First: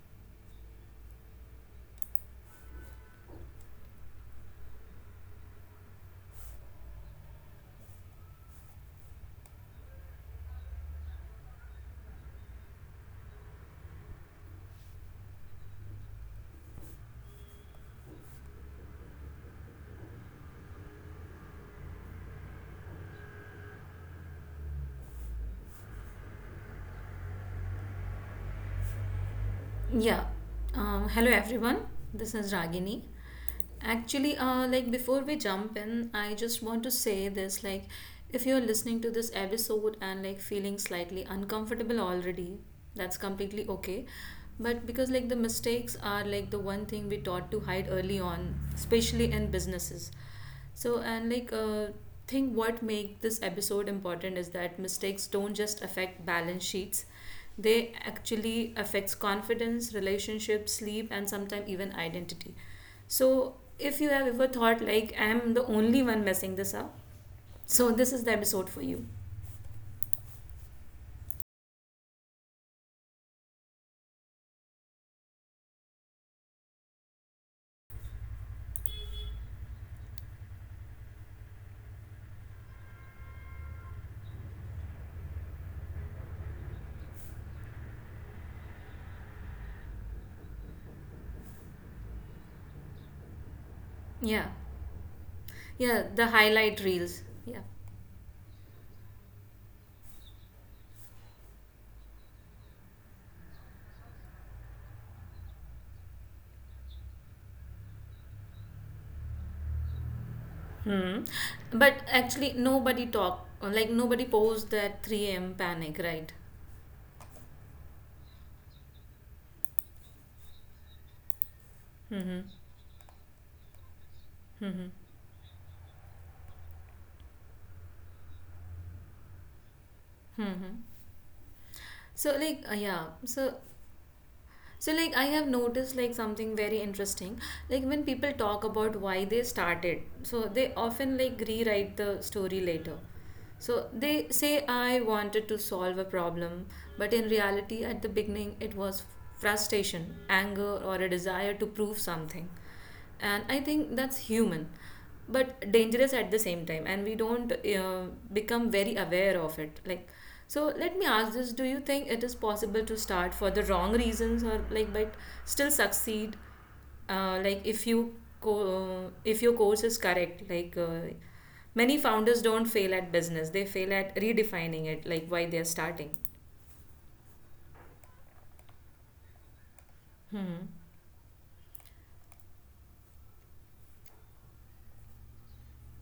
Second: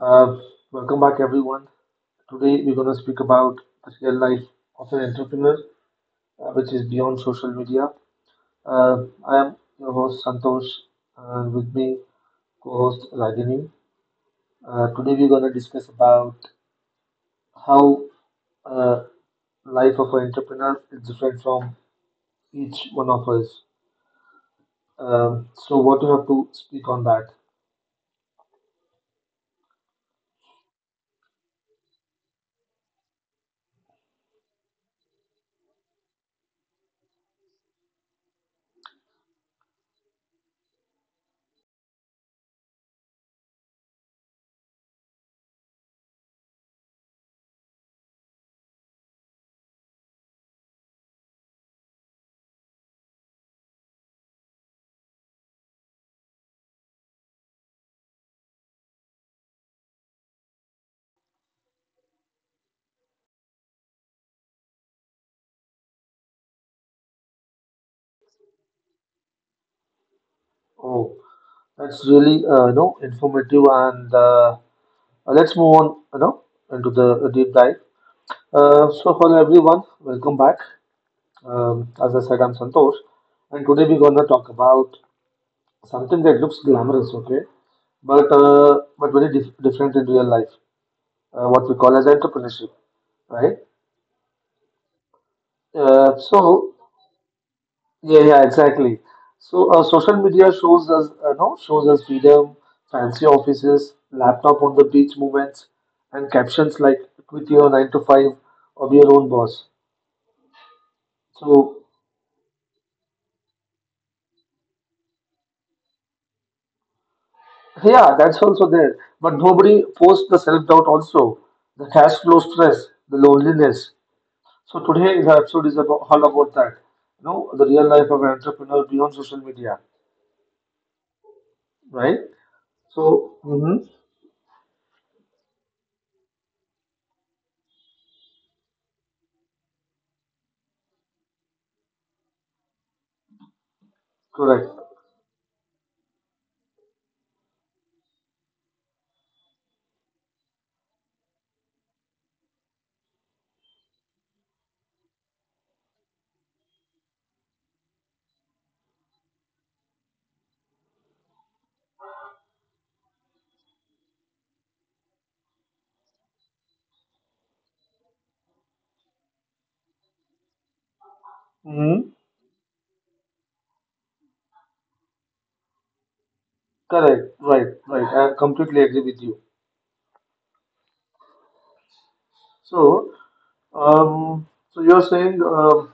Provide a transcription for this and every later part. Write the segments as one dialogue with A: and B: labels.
A: Uh, Welcome back, everyone. Today, we're going to speak about the real life of an entrepreneur, which is beyond social media. Uh, I am your host, Santosh, and with me, co host Ragini. Today, we're going to discuss about how uh, life of an entrepreneur is different from each one of us. So, what do you have to speak on that?
B: Yeah. Hello everyone. This is Ragini. Actually, before we jump in, I just want to say this like if you're listening to this episode and like feeling slightly uncomfortable already, that's completely okay. But because like the mistakes are like the one thing we taught to hide early on, especially in businesses. So and like think what make this episode important is that mistakes don't just affect balance sheets, they actually affects confidence, relationships, sleep, and sometimes even identity. So if you have ever thought like I am the only one messing this up, so this is the episode for you.
A: Oh, that's really you know informative, and let's move on. Into the deep dive. So hello everyone, welcome back. As I said, I'm Santosh, and today we're gonna talk about something that looks glamorous, okay, but very different in real life, what we call as entrepreneurship, right?
B: Yeah. Yeah,
A: Uh,
B: the
A: so
B: highlight reels. Yeah.
A: yeah, exactly. So social media shows us, no, shows us freedom, fancy offices, laptop on the beach moments, and captions like "quit your nine to five or be your own boss."
B: Hmm.
A: So
B: But actually nobody talk like nobody posed that 3 a.m. panic, right?
A: yeah, that's also there. But nobody posts the self doubt also, the cash
B: Mm-hmm.
A: flow stress, the loneliness. So
B: Mm-hmm.
A: today the episode is about all about that. You know, the real life of an entrepreneur beyond social media,
B: Mm-hmm.
A: right?
B: So like uh, yeah,
A: So,
B: so So, like, I have noticed like something very interesting. Like, when people talk about why they started, so they often like rewrite the story later. So they say,
A: correct.
B: I wanted to solve a problem, but in reality, at the beginning, it was frustration, anger, or a desire to prove something. And I think that's human, but dangerous at the same time. And we don't become very aware of it. Like, so let me ask this, do you think it is possible to start for the wrong reasons or like but still succeed like if you if your course is correct like many
A: Mm-hmm,
B: founders don't fail at business, they fail at redefining it, like why they are starting.
A: correct. Right, right. I completely agree with you.
B: Hmm.
A: So, so you're saying,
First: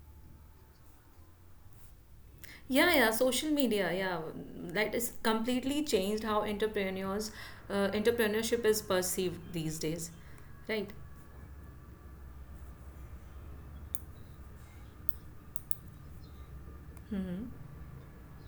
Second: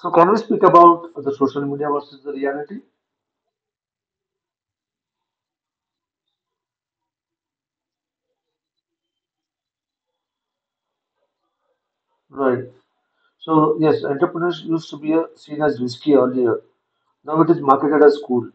A: so can we speak about the social media versus the reality?
B: Yeah, social media, yeah, that is completely changed how entrepreneurship is perceived these days, right?
A: Right. So yes, entrepreneurs used to be seen as risky earlier. Now it
B: Hmm.
A: is marketed as cool.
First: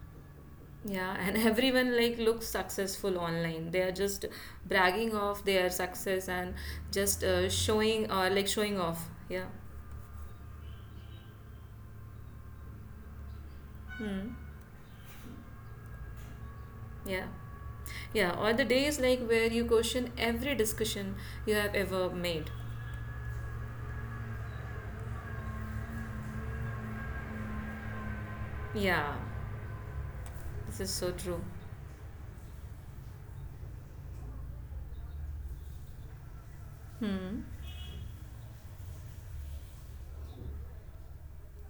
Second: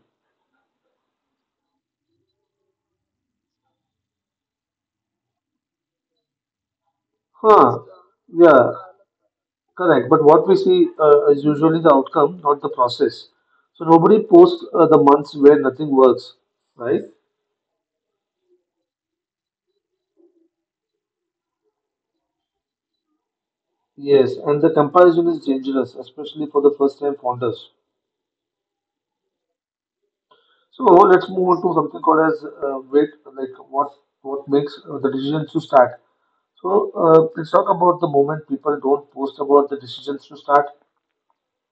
B: Yeah, and everyone like looks successful online. They are just bragging of their success and just
A: Huh.
B: showing or like
A: Yeah,
B: showing off. Yeah.
A: correct. But what we see is usually the outcome, not the process. So nobody
B: Hmm.
A: posts the months where nothing works, right?
B: Yeah. Yeah. Or the days like where you question every discussion you have ever made.
A: Yes, and the comparison is dangerous, especially for the first-time founders.
B: Yeah. This
A: So
B: is so
A: let's
B: true.
A: move on to something called as wait, like what makes the decisions to start. So
B: Hmm.
A: let's talk about the moment people don't post about the decisions to start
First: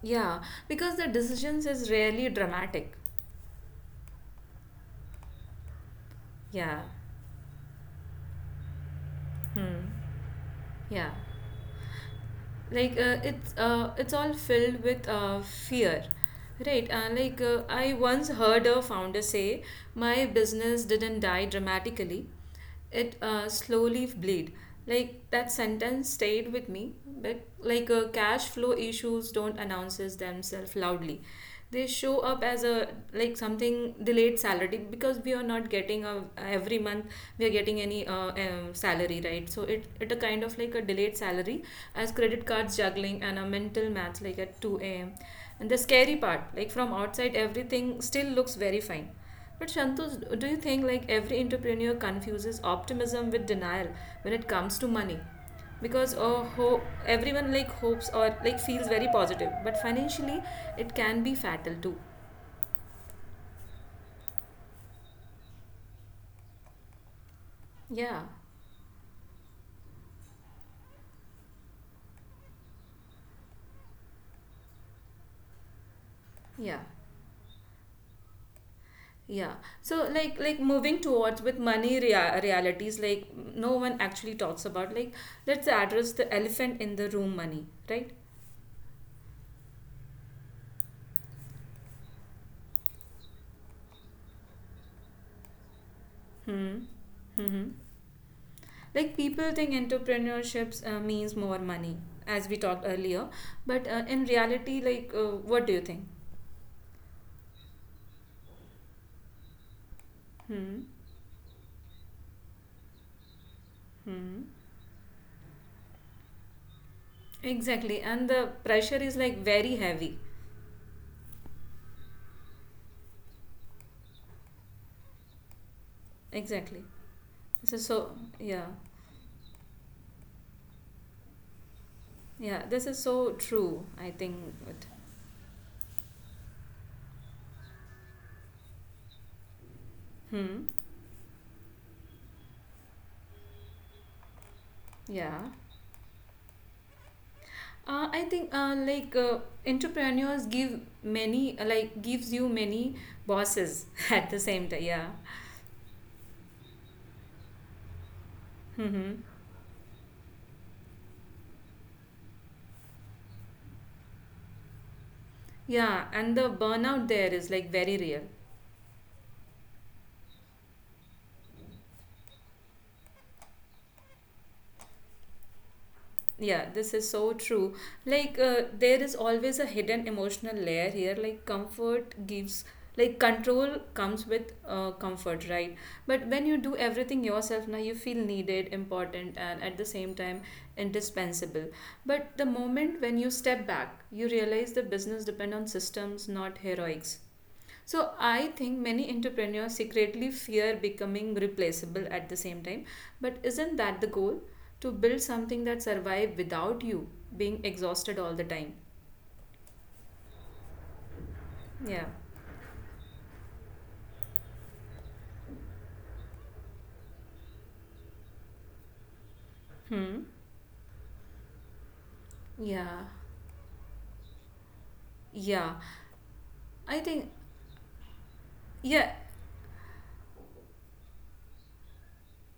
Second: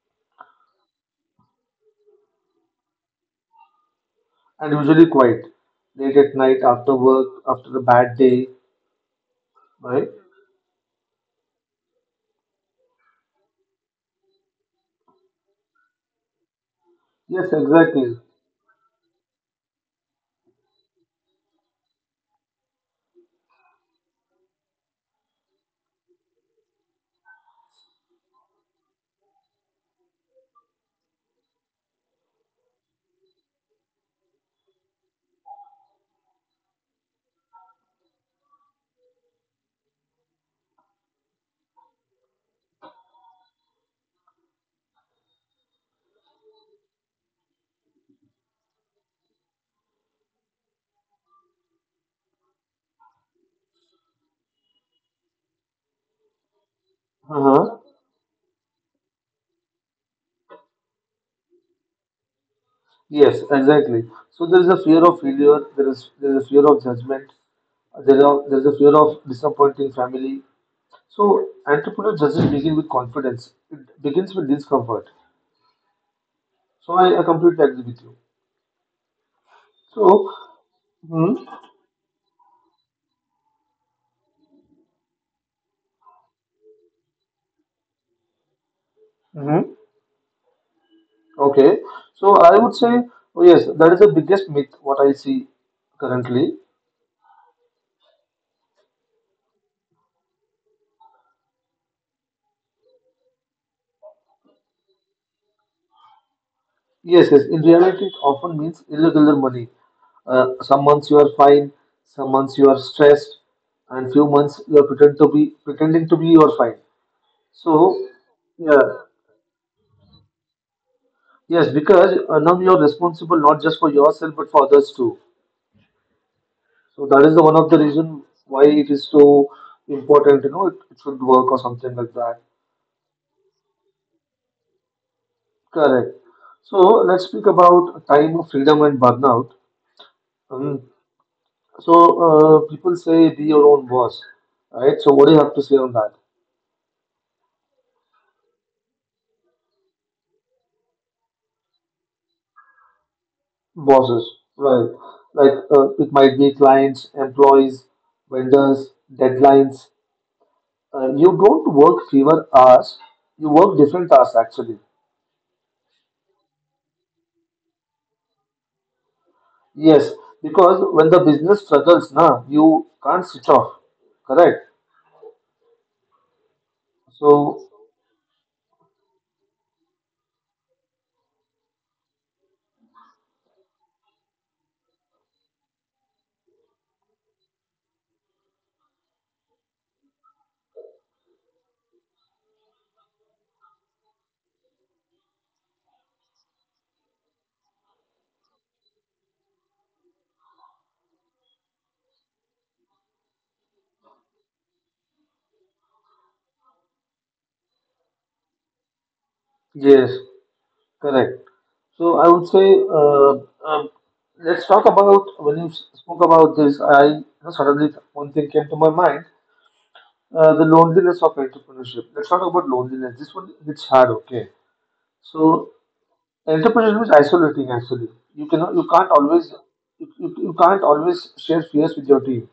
B: Yeah. Because the decisions is rarely dramatic.
A: and usually quiet late at night
B: Yeah.
A: after work after a bad day,
B: Hmm.
A: right?
B: Yeah. It's all filled with fear, right. And
A: Yes,
B: I
A: exactly.
B: once heard a founder say my business didn't die dramatically, it slowly bleed. Like that sentence stayed with me, but cash flow issues don't announces themselves loudly. They show up as a like something delayed salary because we are not getting a, every month we are getting any salary, right, so it a kind of like a delayed salary, as credit cards juggling and a mental math like at 2 a.m, and the scary part like from outside everything still looks very fine. But Shantu, do you think like every entrepreneur confuses optimism with denial when it comes to money? Because everyone like
A: Uh-huh.
B: hopes or like feels very positive, but financially it can be fatal too.
A: Yes, exactly. So there is a fear of failure. There is a fear of judgment.
B: Yeah,
A: There is a fear of disappointing family. So entrepreneur doesn't begin with confidence. It begins with discomfort.
B: yeah,
A: So I completely agree with you.
B: yeah. So
A: So,
B: like moving towards
A: hmm
B: with money realities like no one actually talks about. Like let's address the elephant in the room, money, right?
A: hmm okay. So I would say, oh yes, that is the biggest myth what I see currently.
B: Hmm. Hmm. Like people think entrepreneurships means more money, as we talked earlier, but in reality, like, what do you think?
A: Yes, yes. In reality, it often means irregular money.
B: Hmm.
A: Some months you are fine, some months you are stressed, and few
B: Hmm.
A: months you are pretending to be you are fine. So,
B: Exactly, and the
A: yeah,
B: pressure is like very heavy.
A: yes, because now you are responsible not just for yourself but for others too.
B: Exactly.
A: So that is the one
B: This
A: of the
B: is so.
A: reason
B: Yeah.
A: why it is so important. You know, it should work or something like that.
B: Yeah. This is so true. I think. It,
A: Correct. So let's speak about time of freedom and burnout.
B: hmm.
A: Um, So People say be your own boss, right? So what do
B: Yeah.
A: you have to say on that?
B: I think entrepreneurs give many like gives you many bosses
A: Bosses,
B: at the same time.
A: right?
B: Yeah.
A: Like it might be clients, employees, vendors,
B: Mm-hmm.
A: deadlines. You don't work fewer hours. You work different hours actually.
B: Yeah, and the burnout there is like very real.
A: Yes, because when the business struggles, na, you can't switch off. Correct.
B: Yeah, this is so
A: So
B: true. Like, there is always a hidden emotional layer here. Like, control comes with comfort, right? But when you do everything yourself, now you feel needed, important, and at the same time, indispensable. But the moment when you step back, you realize the business depend on systems, not heroics. So I think many entrepreneurs secretly fear becoming replaceable at the same time. But isn't that the goal? To build something that survive without you being exhausted all the time.
A: yes, correct.
B: Yeah.
A: So I would say, let's talk about when you spoke about this. I you know, suddenly one thing came to my mind:
B: Hmm.
A: the loneliness of entrepreneurship. Let's talk about
B: Yeah.
A: loneliness. This one hits hard, okay?
B: Yeah.
A: So
B: I
A: entrepreneurship is
B: think
A: isolating. Actually, you cannot, you
B: yeah.
A: can't always, you can't always share fears with your team.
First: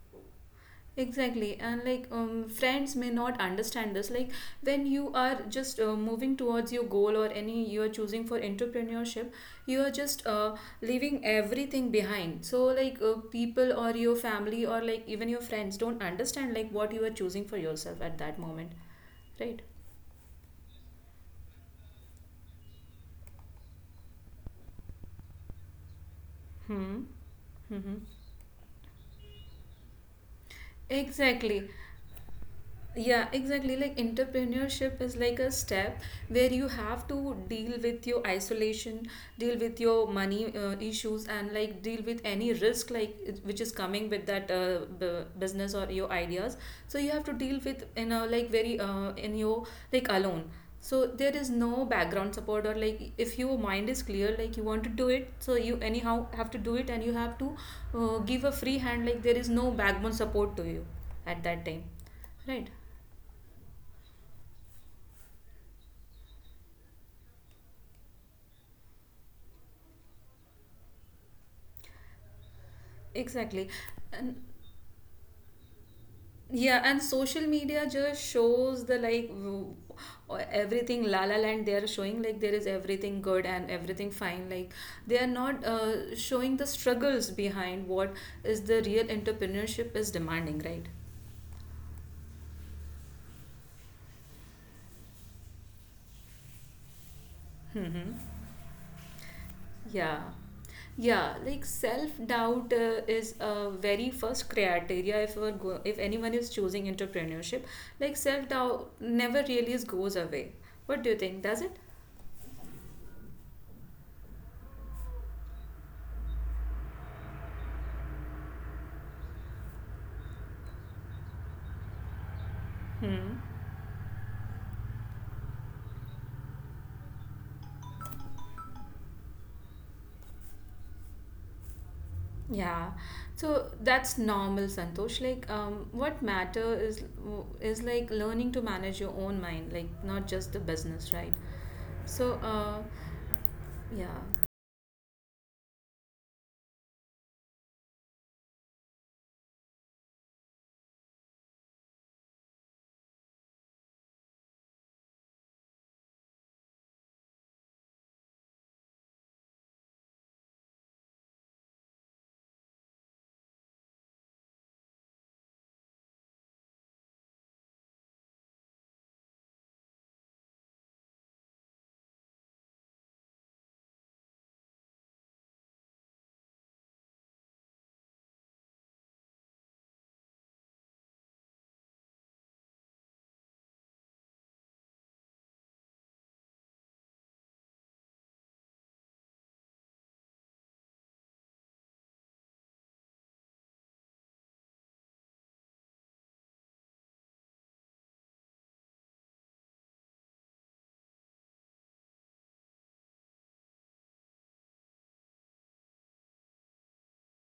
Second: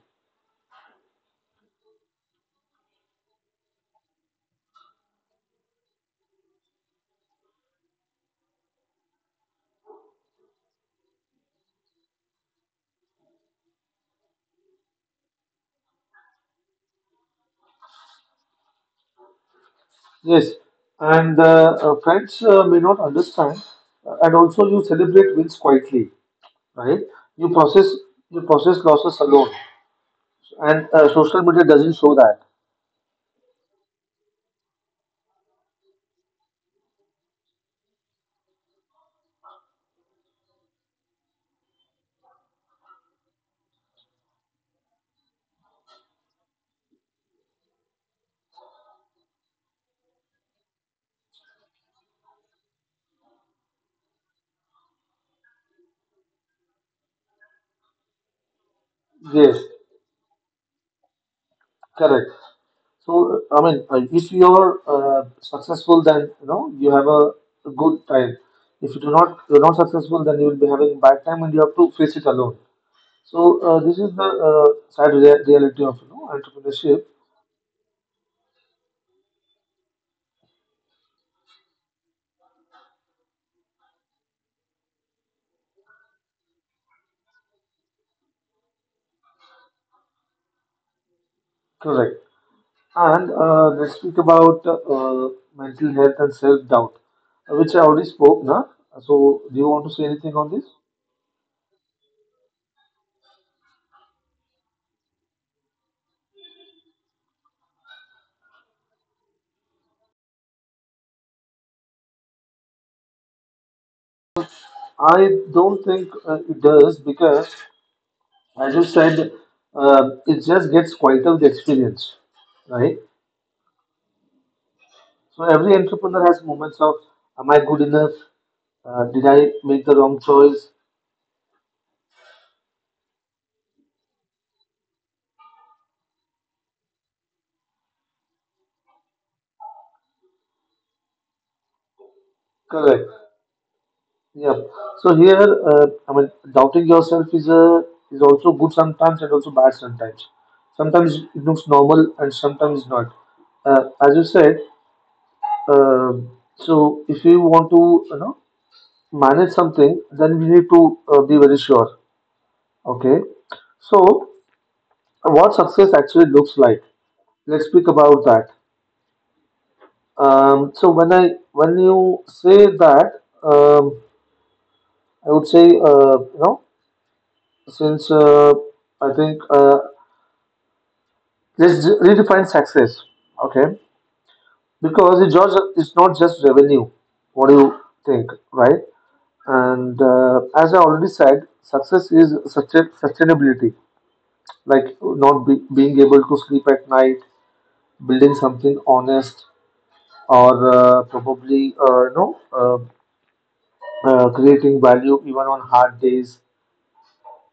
B: Exactly, and like friends may not understand this. Like when you are just moving towards your goal or any you are choosing for entrepreneurship, you are just leaving everything behind. So like people or your family or like even your friends don't understand like what you are choosing for yourself at that moment, right?
A: Yes, and friends may not understand, and also you celebrate wins quietly, right?
B: Hmm.
A: You process
B: Mm-hmm.
A: you process losses alone. And social media
B: Exactly.
A: doesn't show that.
B: Yeah, exactly. Like entrepreneurship is like a step where you have to deal with your isolation, deal with your money issues, and like deal with any risk like which is coming with that business or your ideas. So you have to deal with in a like very in your like alone. So there is no background support or like if your mind is clear, like you want to do it, so you anyhow have to do it, and you have to give a free hand. Like there is
A: Yes,
B: no backbone support to you at that time,
A: correct.
B: right?
A: So I mean, if you're successful, then you know you have a good time. If you do not, you're not successful, then you will be having bad time, and you have to face it alone. So
B: Exactly.
A: this is the
B: And
A: sad reality of you know
B: yeah, and
A: entrepreneurship.
B: social media just shows everything la la land they are showing, like there is everything good and everything fine, like they are not showing the struggles behind what is the real entrepreneurship is demanding, right?
A: Correct. And let's speak about mental health and self doubt, which I already
B: Mm-hmm.
A: spoke. Na. So do you want to say
B: Yeah.
A: anything on this?
B: Yeah, like self-doubt is a very first criteria if we're go if anyone is choosing entrepreneurship. Like self-doubt never really is goes away. What do you think? Does it?
A: I don't think it does because as you said, it just gets quieter with experience, right?
B: Hmm.
A: So every entrepreneur has moments of, am I good enough? Did I make the wrong choice?
B: Yeah, so that's normal, Santosh. Like, what matter is like learning to manage your own mind, like not just the business, right? So,
A: Correct.
B: yeah,
A: Yeah. So here, I mean, doubting yourself is a is also good sometimes and also bad sometimes. Sometimes it looks normal and sometimes not. As you said, uh, so if you want to, you know, manage something, then we need to be very sure. Okay. So what success actually looks like. Let's speak about that. So when you say that, I would say you know since I think let's redefine success. Okay, because it's not just revenue. What do you think, right? And as I already said, success is sustainability, like not be, being able to sleep at night, building something honest, or probably you know creating value even on hard days.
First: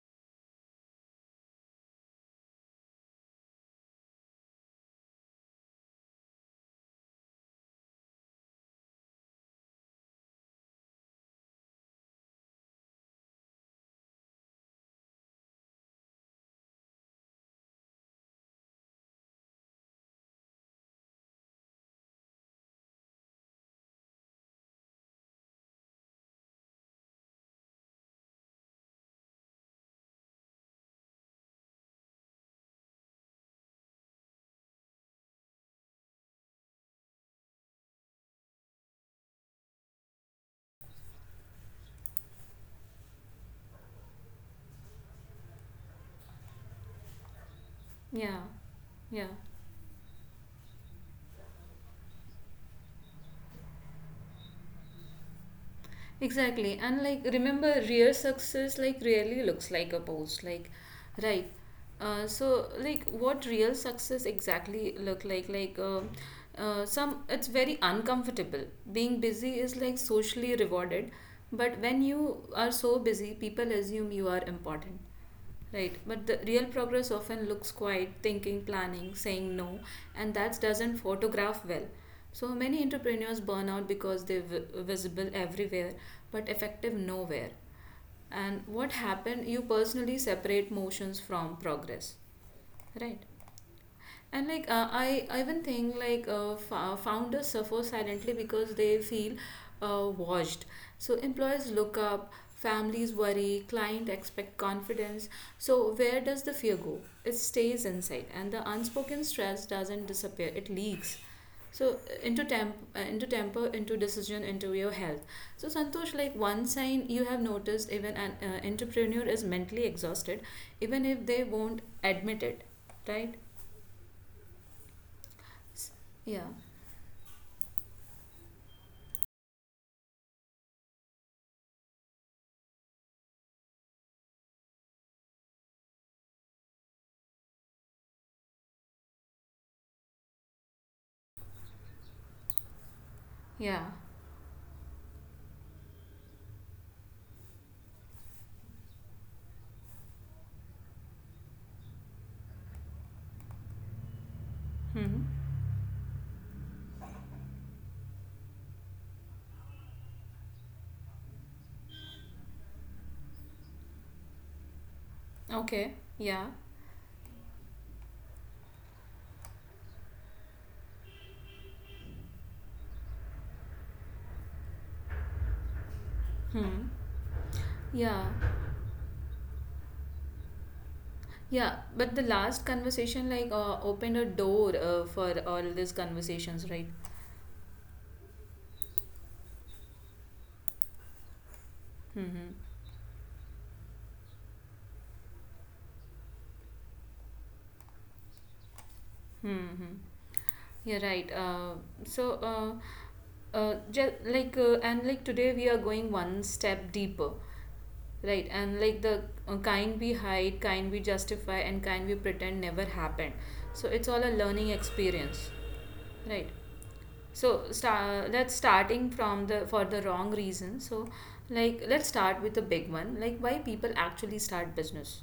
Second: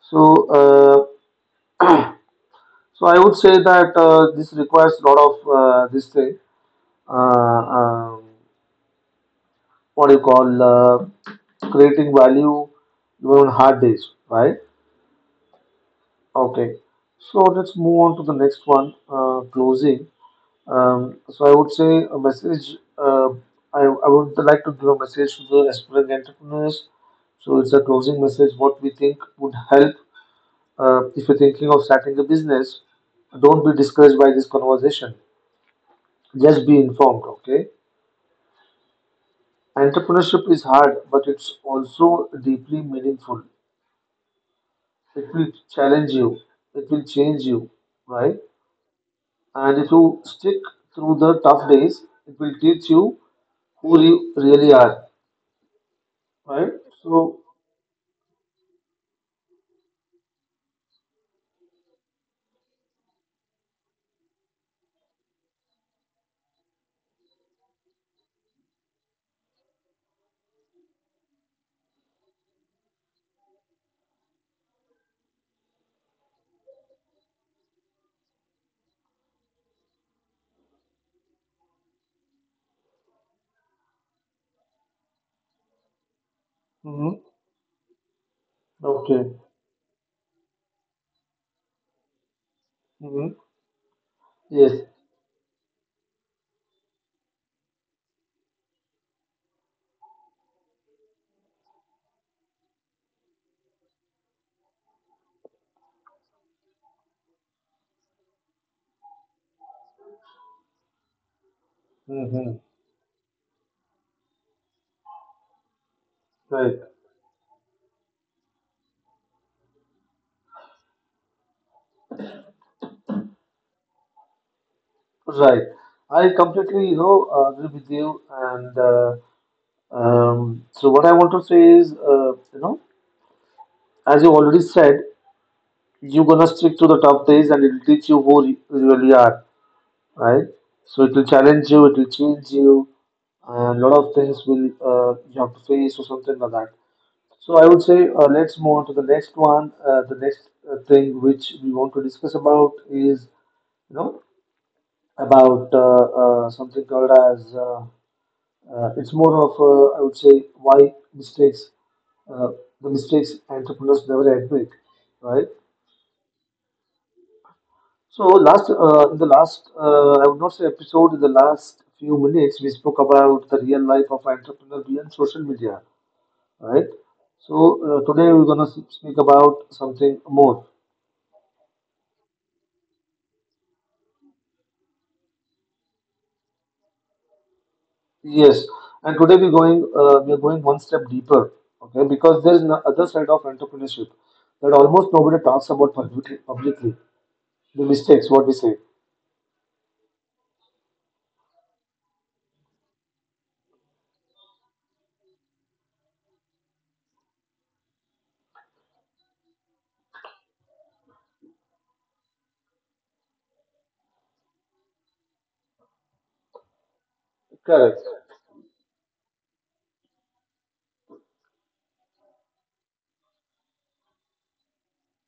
A: So so I would say that this requires a lot of this thing. Uh, um, what do you call creating value even on hard days, right? Okay. So let's move on to the next one. Closing. So I would say a message. I would like to give a message to the aspiring entrepreneurs. So it's a closing message. What we think would help if you're thinking of starting a business. Don't be discouraged by this conversation. Just be informed. Okay. Entrepreneurship is hard, but it's also deeply meaningful. It will challenge you. It will change you, right?
B: yeah, yeah.
A: And if you stick through the tough days, it will teach you who you really are. Right?
B: Exactly. And like
A: So,
B: remember real success like really looks like a post. Like right. So like what real success exactly look like some it's very uncomfortable. Being busy is like socially rewarded, but when you are so busy people assume you are important. Right, but the real progress often looks quiet, thinking, planning, saying no, and that doesn't photograph well. So many entrepreneurs burn out because they're visible everywhere but effective
A: mhm,
B: nowhere. And what
A: okay.
B: happened, you personally separate motions from progress, right?
A: Mhm,
B: And
A: yes.
B: I even think founders suffer silently because they feel watched. So employees look up, families worry, client expect confidence. So where does the fear go? It stays inside, and the unspoken stress doesn't disappear. It leaks. So
A: Mhm,
B: into temper, into decision, into your health. So Santosh, like one
A: right.
B: sign you have noticed, even an entrepreneur is mentally exhausted, even if they won't admit it, right?
A: Right.
B: S-
A: I
B: Yeah.
A: completely, you know, agree with you. And so, what I want to say is, you know, as you already said, you're gonna stick to the top days, and it'll teach you who you really are. Right? So, it will challenge you. It will change you. And a
B: Yeah.
A: lot of things will you have to face or something like that. So I would say let's move on to the next one. The next thing which we want to discuss about is you know
B: Hmm.
A: about something called as it's more of I would say why mistakes uh, the mistakes entrepreneurs never admit, right?
B: Okay. Yeah.
A: So last in the last I would not say episode in the last few minutes we spoke about the real life of entrepreneur beyond social media, right?
B: Hmm.
A: So
B: Yeah.
A: today we're gonna speak about something more.
B: Yeah. But the last conversation opened a door for all these conversations, right?
A: Yes, and today we're going one step deeper, okay? Because there
B: Hmm.
A: is no other side of entrepreneurship that almost nobody talks about publicly. The mistakes, what we say.
B: Hmm. Yeah. Right. So just like and like Today we are going one step deeper. Right, and like the kind we hide, kind we justify, and kind we pretend never happened. So it's all a learning experience, right?
A: Correct.
B: Let's starting from the for the wrong reason. So like let's start with the big one. Like why people actually start business.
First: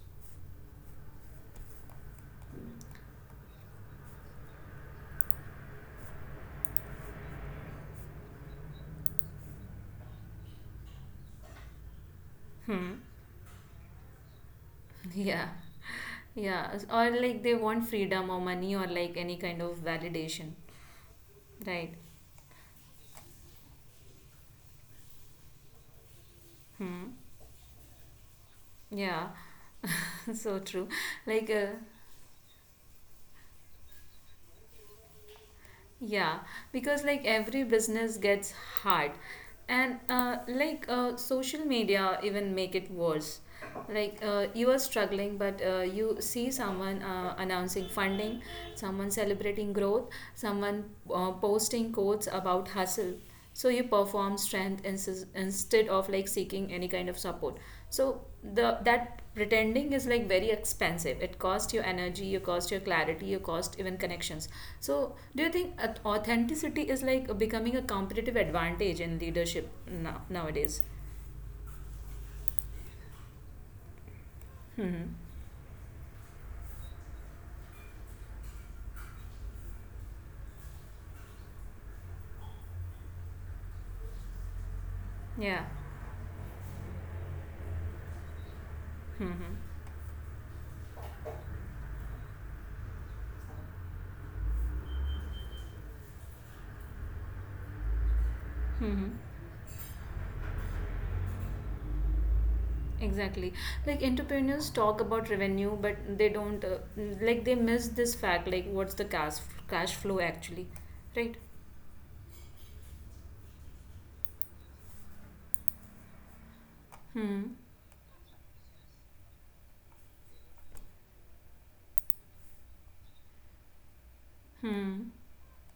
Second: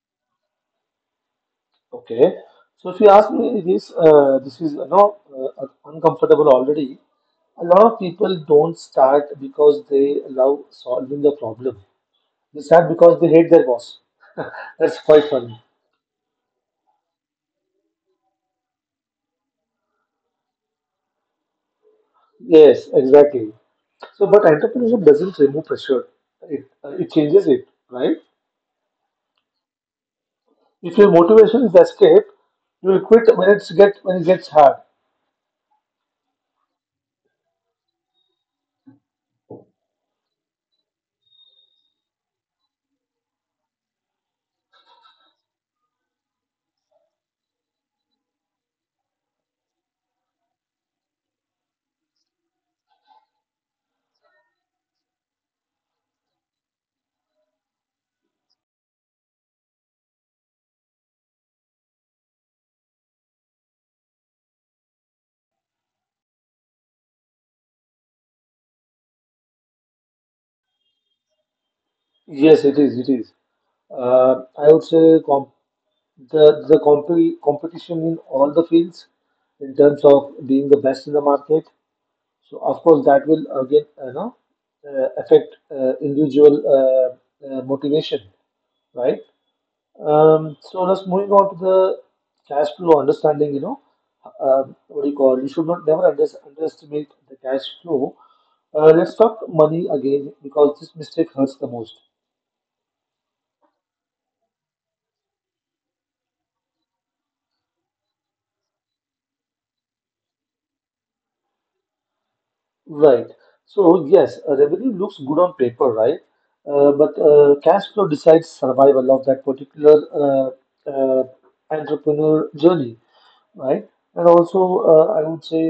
A: Okay. So if you ask me, this this is you know uncomfortable already. A lot of people don't start because they love solving the problem. They start
B: Hmm.
A: because they hate their boss. That's quite
B: Yeah.
A: funny.
B: Yeah. Or like they want freedom or money or like any kind of validation. Right.
A: Yes, exactly. So, but entrepreneurship doesn't remove pressure. It
B: Hmm.
A: it changes it, right?
B: Yeah. So true.
A: If your
B: Like
A: motivation
B: uh,
A: is escape, you will quit when it gets hard.
B: Yeah, because like every business gets hard, and social media even make it worse. Like you are struggling, but you see someone announcing funding, someone celebrating growth, someone posting quotes about hustle. So you perform strength instead of like seeking any kind of support. So the that pretending is like very expensive. It costs you energy, you cost your clarity, you cost even connections. So, do you think authenticity is like becoming a competitive advantage in leadership now, nowadays?
A: Yes, it is. It is. I would say
B: Mm-hmm.
A: comp- the comp- competition in all the fields, in terms of being the best in the market. So of course that will again you know affect
B: Yeah.
A: individual motivation, right?
B: Mm-hmm.
A: So let's moving on to the cash flow understanding, you know, what do you call? You should not never underestimate the cash flow.
B: Mm-hmm.
A: Let's talk money again because this mistake hurts the most.
B: Exactly. Like entrepreneurs talk about revenue, but they don't. Like they miss this fact. Like what's the cash flow actually, right?
A: Right. So yes, revenue looks good on paper, right? Uh, but
B: Hmm.
A: uh, cash flow decides survival of that particular uh, uh, entrepreneur journey, right? And also,
B: Hmm.
A: I would say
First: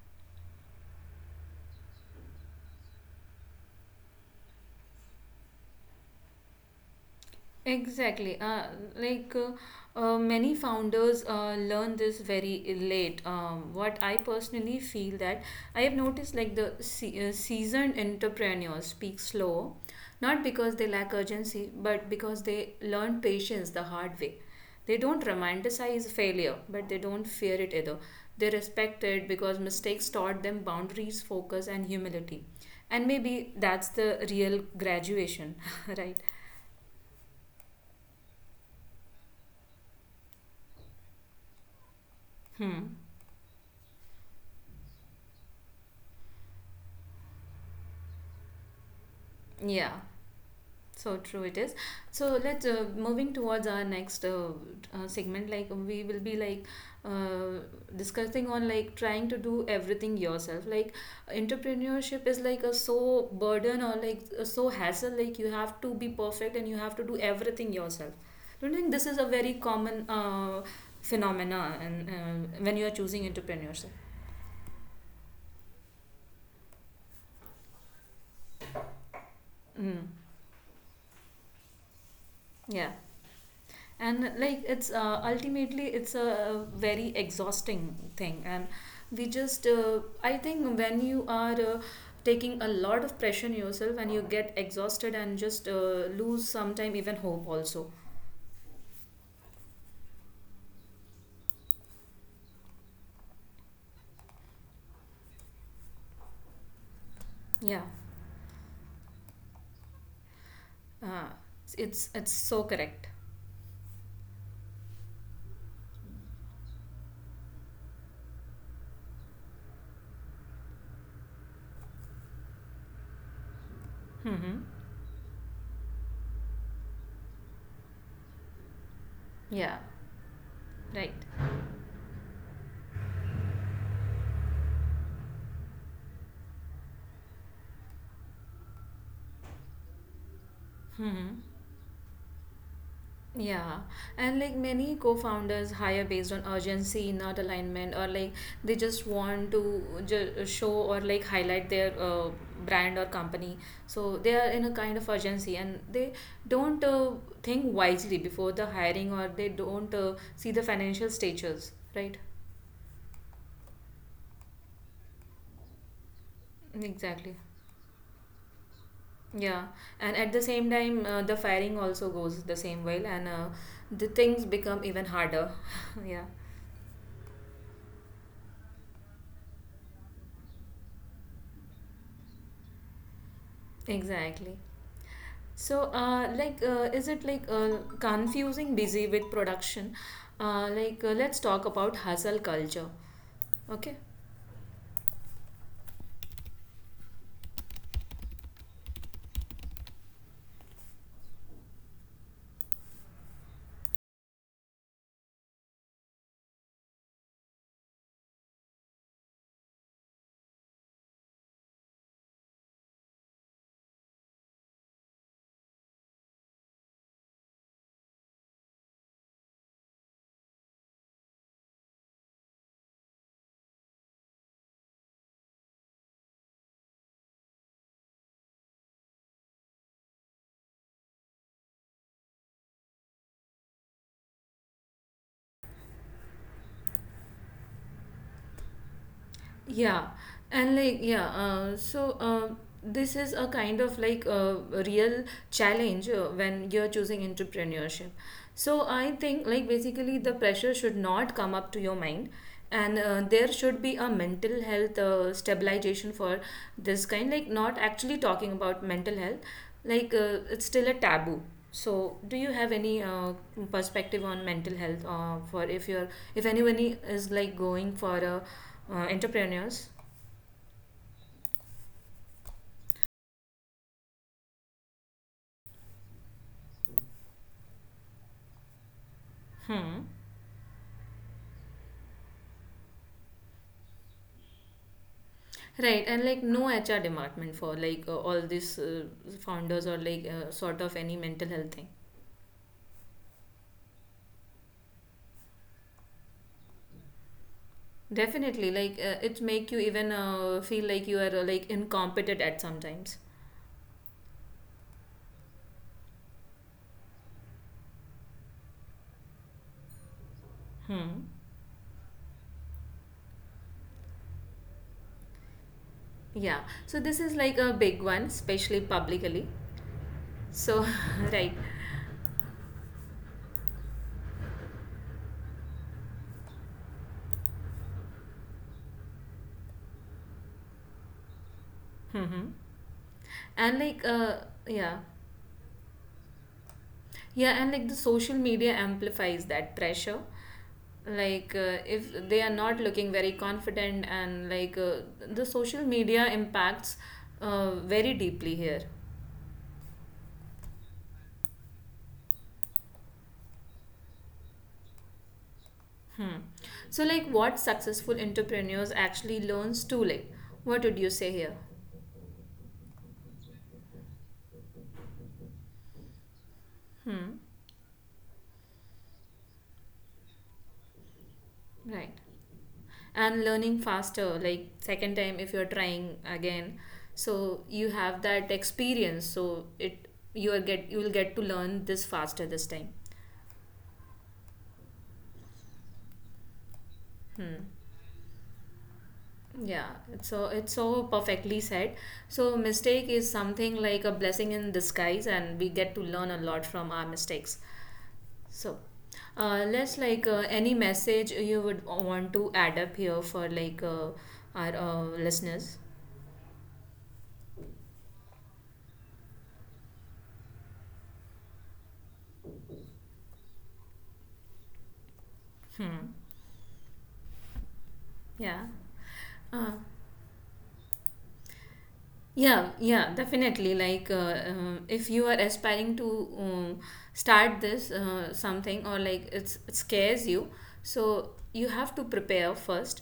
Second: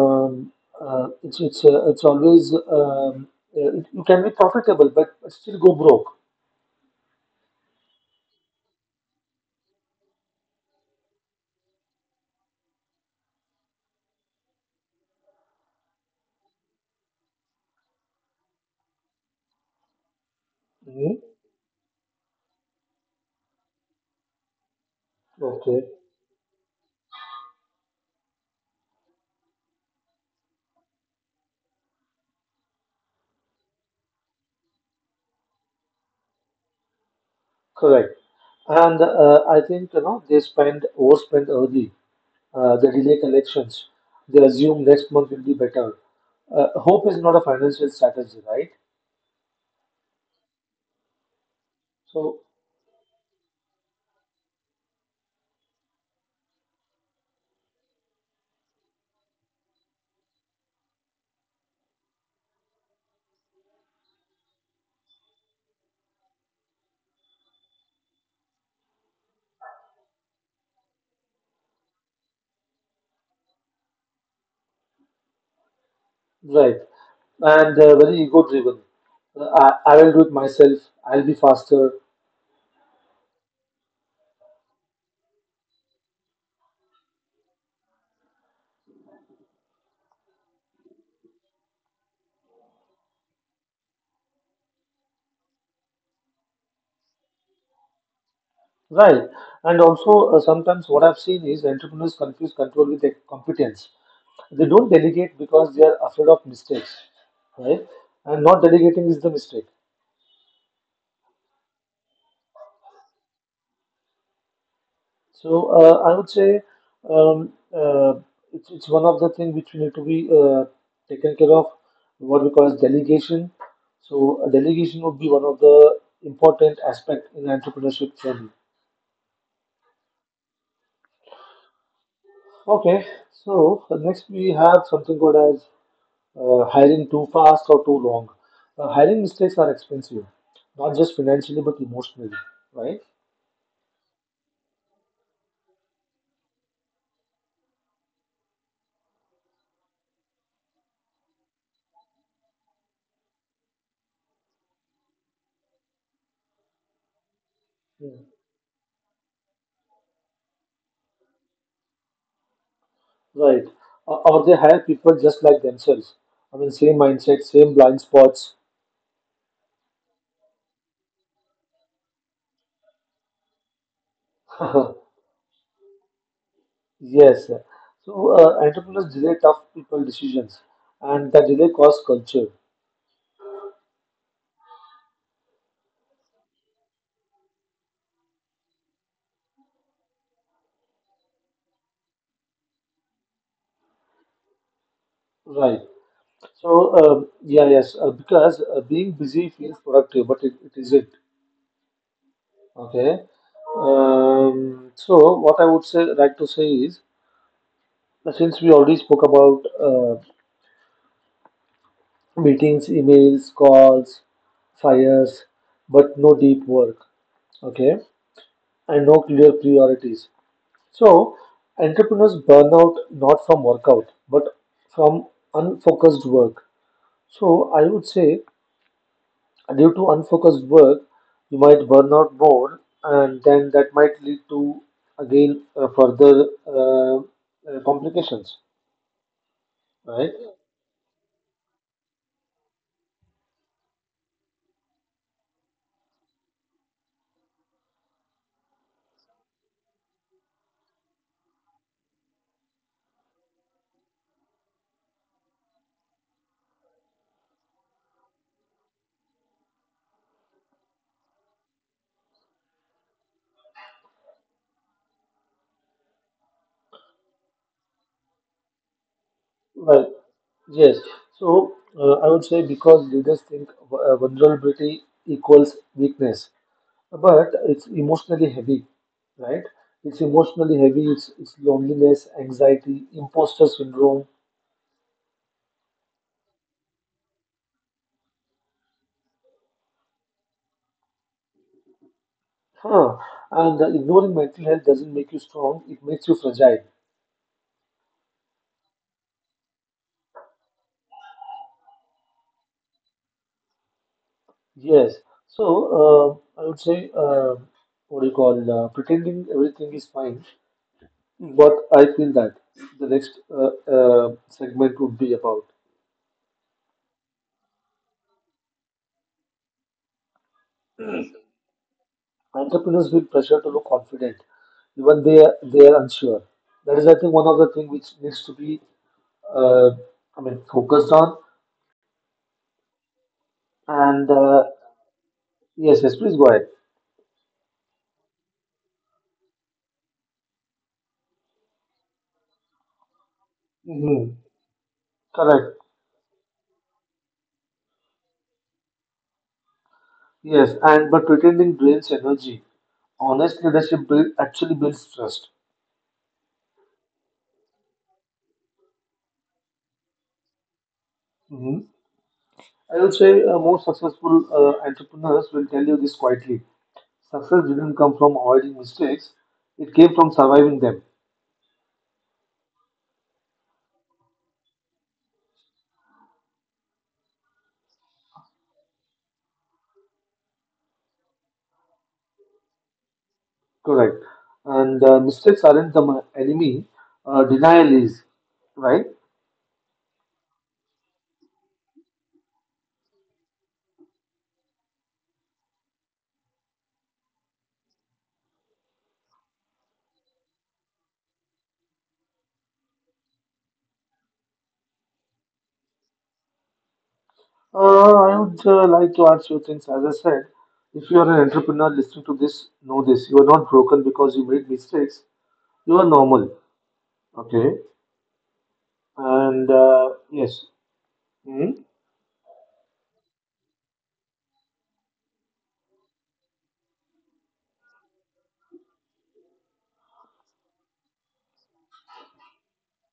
A: Um, it's always you can be profitable but still go broke.
B: Exactly. Many founders learn this very late. What I personally feel that I have noticed like the seasoned entrepreneurs speak slow, not because they lack
A: Mhm.
B: urgency, but because they learn patience the hard way. They don't
A: Okay,
B: romanticize failure, but they don't fear it either. They respect it because mistakes taught them boundaries, focus, and humility. And maybe that's the real graduation, right?
A: correct. And I think you know they spend overspend early.
B: Hmm.
A: They delay collections. They assume next month will be better. Hope is not a financial strategy, right?
B: Yeah, so true it is. So
A: So
B: let's moving towards our next segment. Like we will be uh, discussing on like trying to do everything yourself. Like entrepreneurship is like a so burden or like a so hassle. Like you have to be perfect and you have to do everything yourself. Don't you think this is a very common phenomena and when you are choosing entrepreneurship.
A: right, and very ego driven. I
B: Mm.
A: will do it myself. I'll be faster.
B: Yeah. And like it's ultimately it's a very exhausting thing, and we just I think when you are taking a lot of pressure on yourself, and you get exhausted and just lose sometime even hope also.
A: Right. And also, sometimes what I've seen is entrepreneurs confuse control with their competence. They don't delegate because they are afraid of mistakes,
B: Yeah,
A: right? And not delegating is the mistake.
B: uh, it's so correct.
A: So I would say um, uh, it's one of the things which we need to be taken care of, what we call as delegation. So
B: Mm-hmm.
A: delegation would be one of the important aspect in entrepreneurship journey.
B: Yeah. Right.
A: Okay, so next we have something called as hiring too fast or too long. Hiring mistakes are expensive, not just
B: Mm-hmm.
A: financially but emotionally, right?
B: Yeah, and like many co-founders hire based on urgency, not alignment, or like they just want to show or like highlight their brand or company. So they are in a kind of urgency, and they don't think wisely
A: Mm.
B: before the hiring, or they don't see the financial stages, right?
A: Right. Or they hire people just like themselves. I mean, same
B: Exactly.
A: mindset, same blind spots.
B: Yeah, and at the same time, the firing also goes the same way, and the things become even harder. Yeah,
A: Yes. So entrepreneurs delay tough people decisions, and that delay causes culture.
B: exactly. So, like, is it like confusing busy with production? Like, let's talk about hustle culture. Okay.
A: Right. So yeah, yes, because being busy feels productive, but it isn't. Okay. So what I would say, like to say is, now, since we already spoke about meetings, emails, calls, fires, but no deep work, okay, and no clear priorities. So, entrepreneurs burn out not from workout but from unfocused work. So, I would say due to unfocused work, you might burn out more, and then that might lead to again further complications,
B: Yeah,
A: right?
B: and like yeah, so this is a kind of like a real challenge when you're choosing entrepreneurship. So I think like basically the pressure should not come up to your mind, and there should be a mental health stabilization for this kind. Like, not actually talking about mental health, like it's still a taboo. So do you have any perspective on mental health for if anyone is like going for a entrepreneurs?
A: Well, yes. So I would say because leaders think vulnerability equals weakness, but it's emotionally heavy, right?
B: Hmm.
A: It's emotionally heavy. It's loneliness, anxiety, imposter syndrome.
B: Right, and like no HR department for like all these founders or like sort of any mental health thing.
A: Huh. And ignoring mental health doesn't make you strong. It makes you fragile.
B: Definitely, like it make you even feel like you are like incompetent at sometimes.
A: Yes. So I would say what do you call pretending everything is fine.
B: Hmm.
A: But I feel that the next segment would be about.
B: Yeah, so this is like a big one, especially publicly, so right.
A: Entrepreneurs feel pressure to look confident, even they are unsure. That is, I think, one of the things which needs to be, uh, I mean, focused on.
B: Hmm, and like
A: And
B: yeah,
A: yes, yes, please go ahead.
B: yeah, and like the social media amplifies that pressure, like if they are not looking very confident
A: Hmm.
B: and like the
A: Correct.
B: social media impacts very deeply here.
A: Yes, and but pretending drains energy. Honest leadership actually builds trust.
B: Hmm. So like, what successful entrepreneurs actually learns too late? What would you say here?
A: Hmm. I would say most successful entrepreneurs will tell you this quietly.
B: Hmm.
A: Success didn't come from avoiding mistakes; it came from surviving them.
B: Right, and learning faster, like second time if you're trying again, so you have that experience, so it you are get you will get to learn this faster this time.
A: Correct. And mistakes aren't the enemy,
B: Hmm.
A: denial is, right?
B: Yeah, it's so perfectly said. So mistake is something like a blessing in disguise, and we get to learn a lot from our mistakes. So, let's like any message you would want to add up here for like our listeners?
A: Uh, I would like to add few things. As I said, if you are an entrepreneur listening to this, know this. You are not broken because you made mistakes. You are
B: Hmm.
A: normal. Okay.
B: Yeah.
A: And
B: Uh,
A: yes. Hmm.
B: Yeah, yeah, definitely. Like, if you are aspiring to start this something, or like it scares you, so you have to prepare first.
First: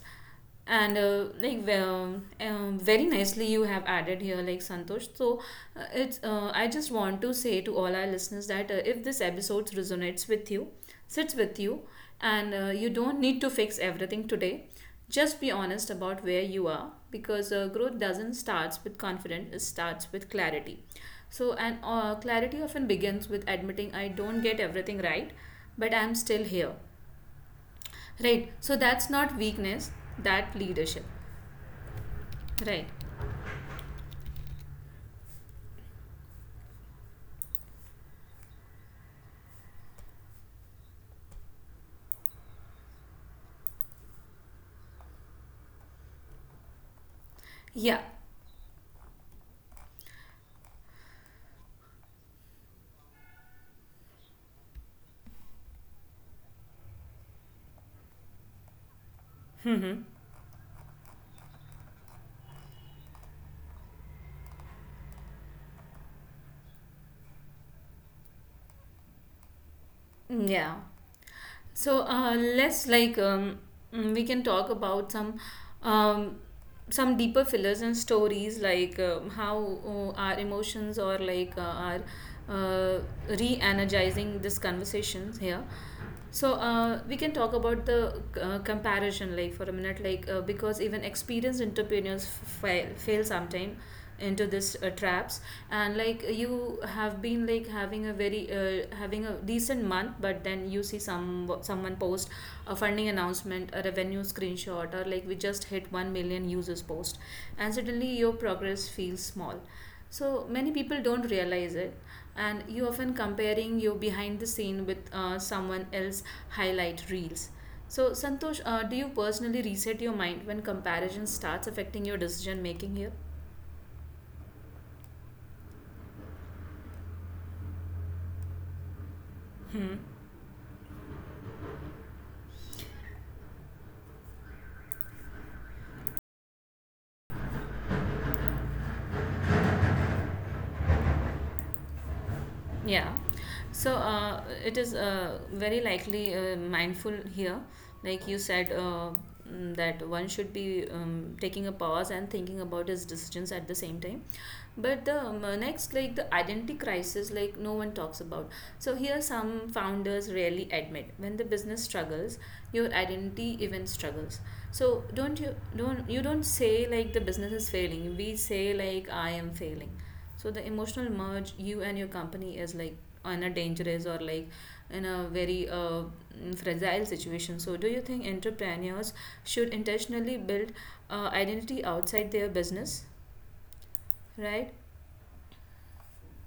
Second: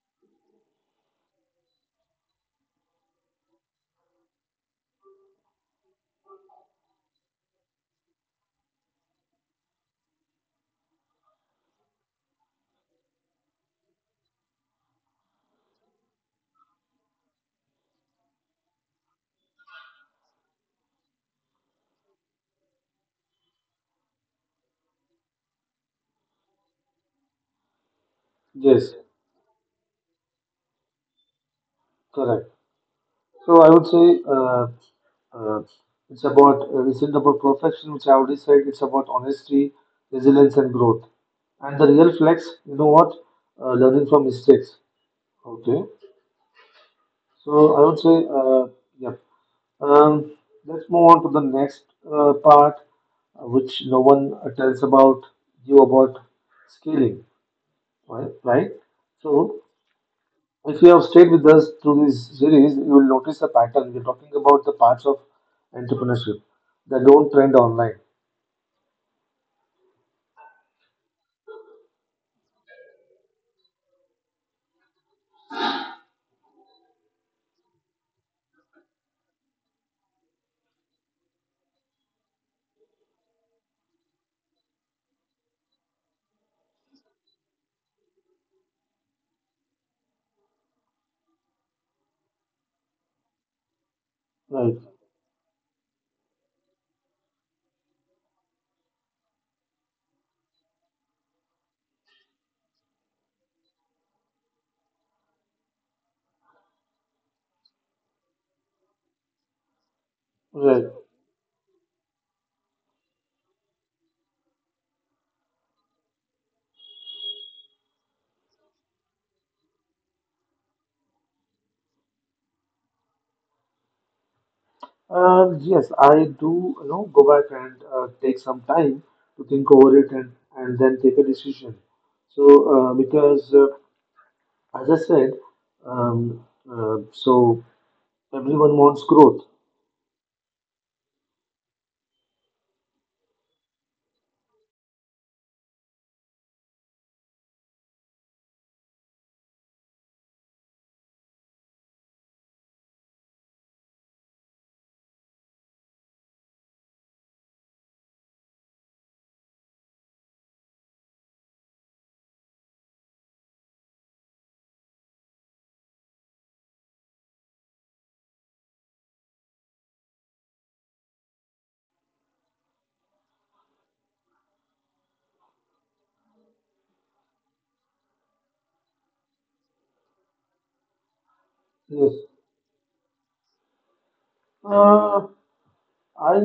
B: And like, well, very nicely you have added here, like, Santosh. So it's I just want to say to all our listeners that if this episode resonates with you, sits with you, and you don't need to fix everything today. Just be honest about where you are, because growth doesn't starts with confidence, it starts with clarity. So, and clarity often begins with admitting, I don't get everything right, but I'm still here, right? So
A: Yes.
B: that's not weakness, that leadership,
A: Correct.
B: right?
A: So I would say uh, it's about it's not about perfection, which I already said. It's about honesty, resilience, and growth. And the real flex, you know what? Learning from mistakes. Okay. So I would
B: Yeah.
A: say, uh, yeah. Um, let's move on to the next part, which no one tells about you about scaling, right? Right. So
B: Mm-hmm.
A: if you have stayed with us through this series, you will notice a pattern. We're talking about the parts of entrepreneurship that don't trend online.
B: Yeah. So let's like we can talk about um, some deeper fillers and stories, like how our emotions, or like our uh, re-energizing this conversations here. So we can talk about the comparison, like, for a minute, like because even experienced entrepreneurs fail sometime into this
A: Right,
B: traps, and like you have been like having a decent month, but then you see someone post a funding announcement, a revenue screenshot, or like, we just hit 1 million users post, and suddenly your progress feels small. So many
A: right.
B: people don't realize it, and you often comparing your behind the scene with someone else highlight reels. So, Santosh, do you personally reset your mind when comparison starts affecting your decision making here?
A: Yes, I do, you know, go back and take some time to think over it and then take a decision. So, because as I said, um, so everyone wants growth.
B: Yeah. So it is very likely mindful here. Like you said, that one should be taking a pause and thinking about his decisions at the same time. But the next, like, the identity crisis, like no one talks about. So here, some founders rarely admit when the business struggles, your identity even struggles. So don't you don't you don't say, like, the business is failing. We say, like, I am failing. So the emotional merge, you and your company, is like in a dangerous, or like in a very fragile situation. So do you think entrepreneurs should intentionally build identity
A: Yes.
B: outside their business, right?
A: Uh, I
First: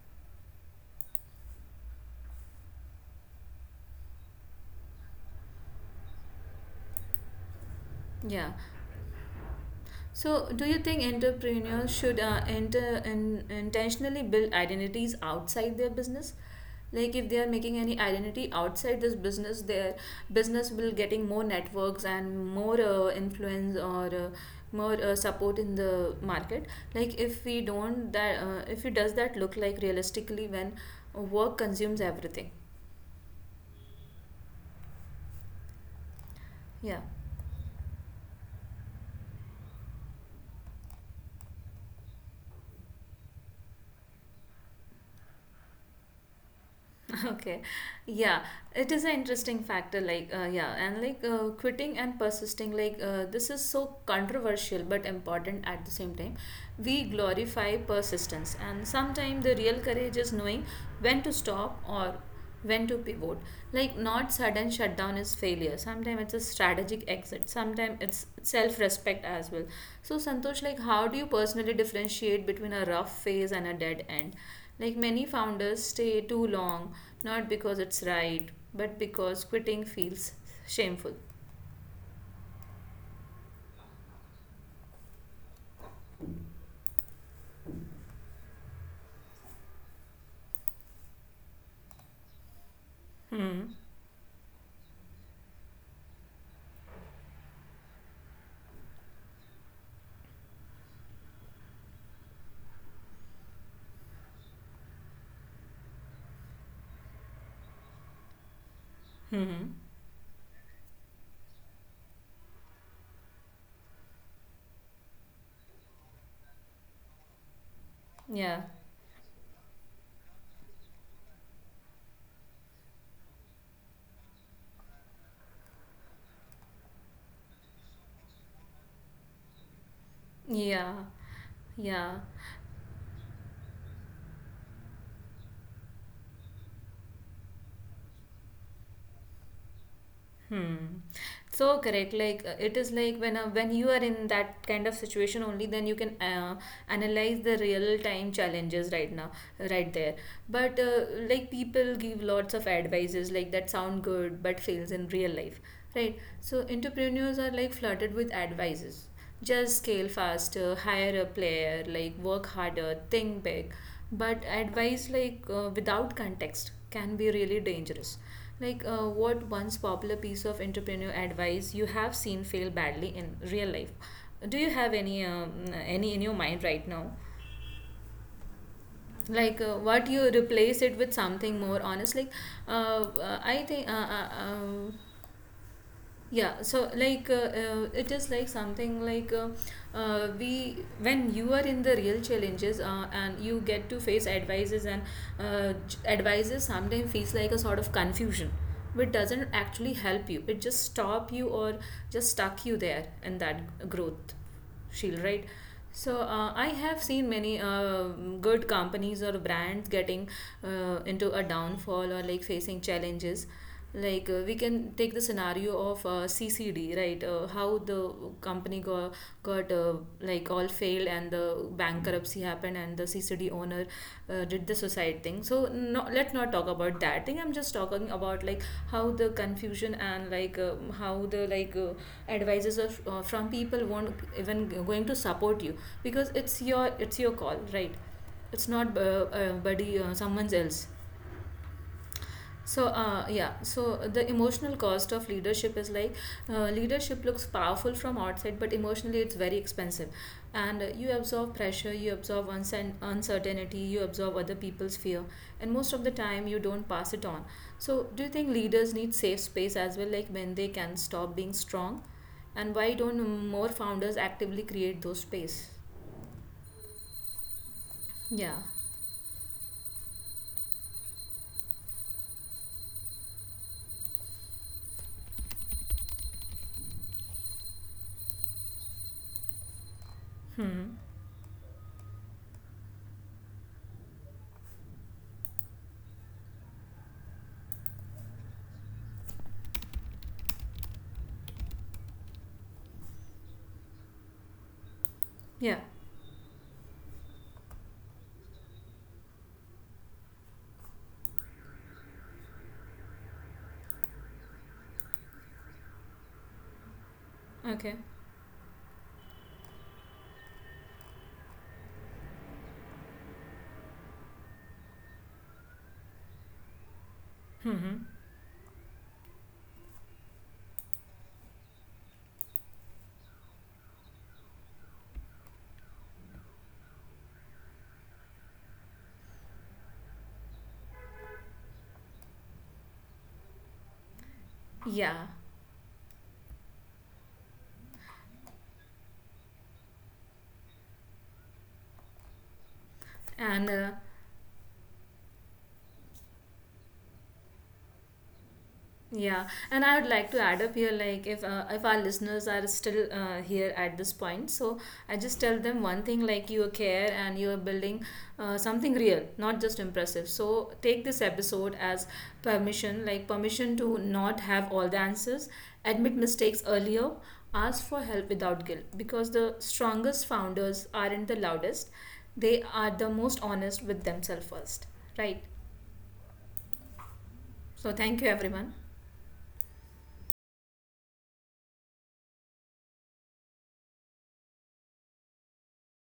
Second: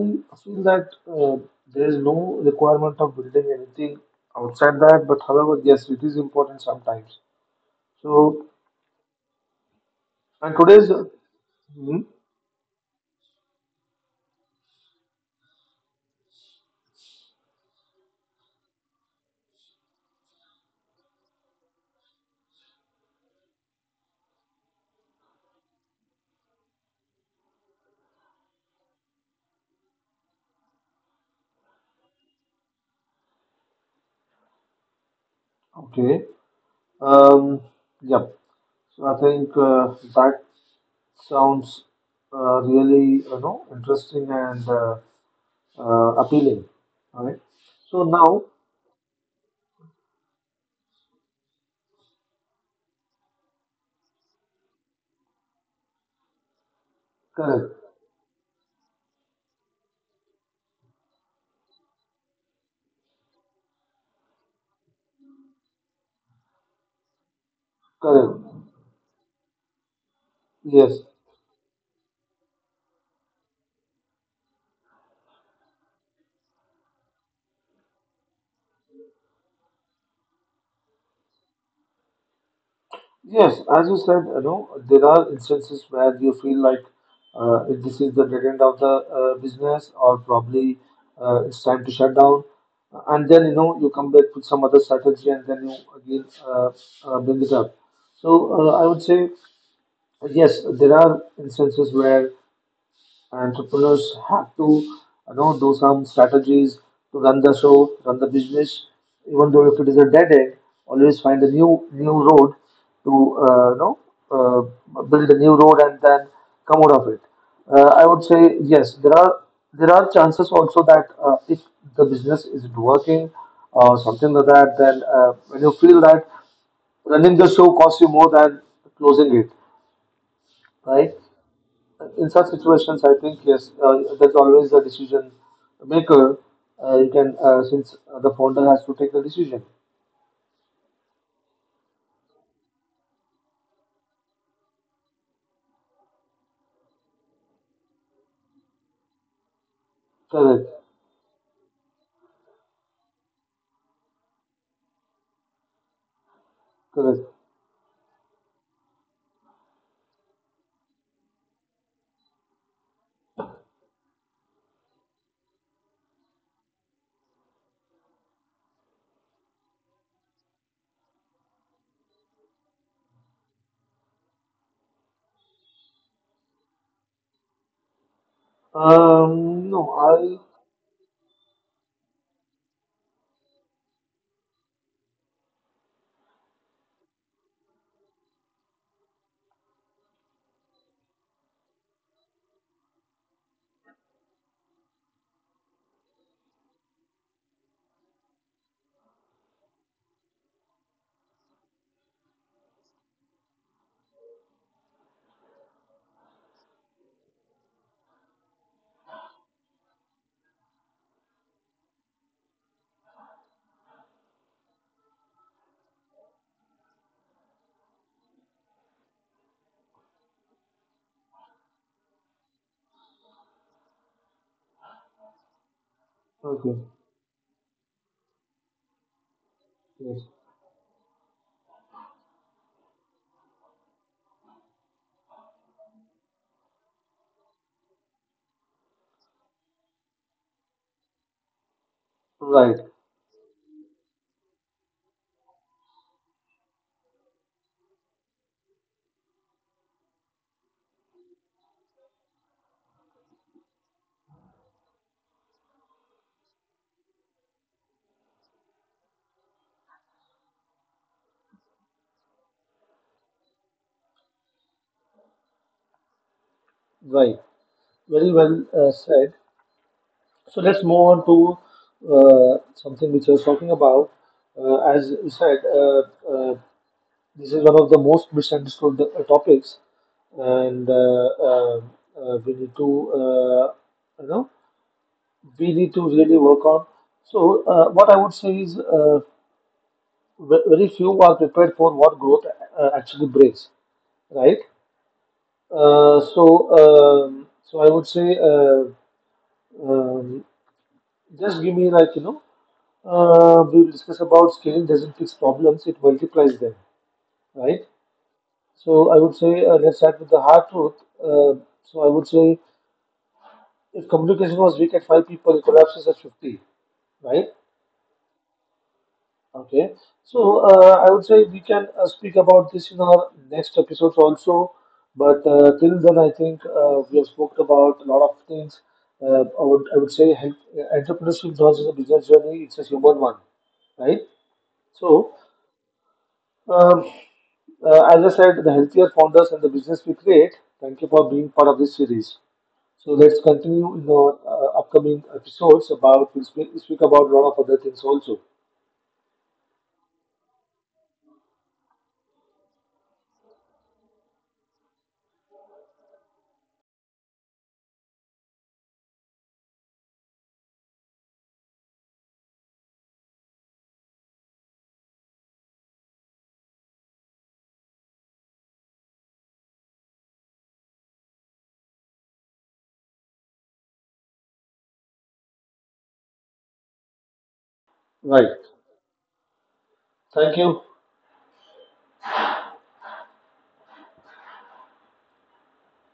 A: feel that there is no requirement of building anything outside that, but however, yes, it is important sometimes. So,
B: Yeah. So
A: and
B: do you
A: today's
B: think
A: hmm,
B: entrepreneurs should intentionally build identities outside their business? Like, if they are making any identity outside this business, their business will getting more networks and more influence, or more support in the market? Like, if it does, that look like realistically when work consumes everything?
A: okay,
B: Yeah.
A: um, yeah. So I think that sounds really you know interesting and appealing. All right.
B: Okay,
A: So now,
B: yeah, it is an interesting factor. Like, yeah, and like quitting and persisting, like, this is so controversial but important at the same time. We
A: correct,
B: glorify persistence, and sometimes the real courage is knowing when to stop or when to pivot. Like, not sudden shutdown is failure. Sometimes it's a strategic exit, sometimes it's
A: correct.
B: self respect as well. So, Santosh, like,
A: Yes.
B: how do you personally differentiate between a rough phase and a dead end? Like, many founders stay too long, not because it's right, but because quitting feels shameful.
A: Yes, as you said, you know, there are instances where you feel like if this is the dead end of the business, or probably it's time to shut down, and then you
B: Hmm.
A: know you come back with some other strategy, and then you again bring it up. So I would say yes, there are instances where entrepreneurs have to you know do some strategies to run the show, run the business, even though if
B: Hmm.
A: it is a dead end, always find a new road to you know build a new road and then come out of it. I would say
B: Yeah.
A: yes, there are chances also that if the business isn't working or something like that, then when you feel that running the show costs you more than closing it,
B: Yeah.
A: right? In
B: Yeah.
A: such situations, I think yes, that's always the decision maker. You can since the founder has to take the decision.
B: Hmm. So correct. Like it is like when you are in that kind of situation only, then you can analyze the real time challenges right now, right there.
A: Correct,
B: But like, people give lots of advices like that sound good but fails in real life, right? So
A: correct.
B: entrepreneurs are like flooded with advices. Just scale faster, hire a player, like work harder, think big. But advice like without context can be really dangerous. Like, what once popular piece of entrepreneur advice you have seen fail badly in real life? Do you have any in your mind right now? Like,
A: No,
B: what you
A: I
B: replace it with something more honest? Like, I think yeah, so like it is like something like we when you are in the real challenges and you get to face advices, and advices sometimes feels like a sort of confusion, which doesn't actually help you. It just stop you, or just stuck you there in that growth shield, right? So I have seen many good companies or brands getting into a downfall, or like facing challenges. Like we can take the scenario of CCD, right? How the company got like all failed, and the bankruptcy happened, and the CCD owner did the suicide thing. So no, let's not talk
A: okay,
B: about that thing. I'm just talking about like, how the confusion,
A: yes,
B: and like how the like advisors of, from people won't even going to support you, because it's your call, right? It's not buddy, someone's else.
A: right,
B: So, yeah, so the emotional cost of leadership is like, leadership looks powerful from outside, but emotionally it's very expensive. And you absorb pressure, you absorb uncertainty, you absorb other people's fear, and most of the time you don't pass it on. So, do you think leaders need safe space as well, like when they can stop being strong? And why don't more founders actively create those space?
A: right. Very
B: Yeah.
A: well said. So let's move on to something which I was talking about. As you said, uh, this is one of the most misunderstood topics, and
B: Hmm.
A: we need to you know we need to really work on. So, what I would say is, very few are prepared for what growth actually brings, right?
B: Yeah.
A: So, so I would say, um, just give me like you know, we will discuss about scaling doesn't fix problems; it multiplies them, right?
B: Okay.
A: So, I would say, let's start with the hard truth. So, I would say, if communication was weak at five people, it collapses at 50, right?
B: Hmm.
A: Okay, so I would say we can speak about this in our next episodes also. But till then, I think we have spoke about a lot of things. I would say help, entrepreneurship not just a business journey; it's a human one, right? So,
B: Yeah.
A: um, as I said, the healthier founders and the business we create. Thank you for being part of this series. So let's
B: And
A: continue in our upcoming episodes about we'll speak about a lot of other things also.
B: yeah, and I would like to add up here, like, if our listeners are still here at this point, so I just tell them one thing: like, you care and you are building something real, not just impressive. So take this episode as permission, like permission to not have all the answers, admit mistakes earlier, ask for help without guilt, because the strongest founders aren't the loudest; they are the most honest with themselves first, right? So thank you,
A: Right.
B: everyone.
A: Thank you.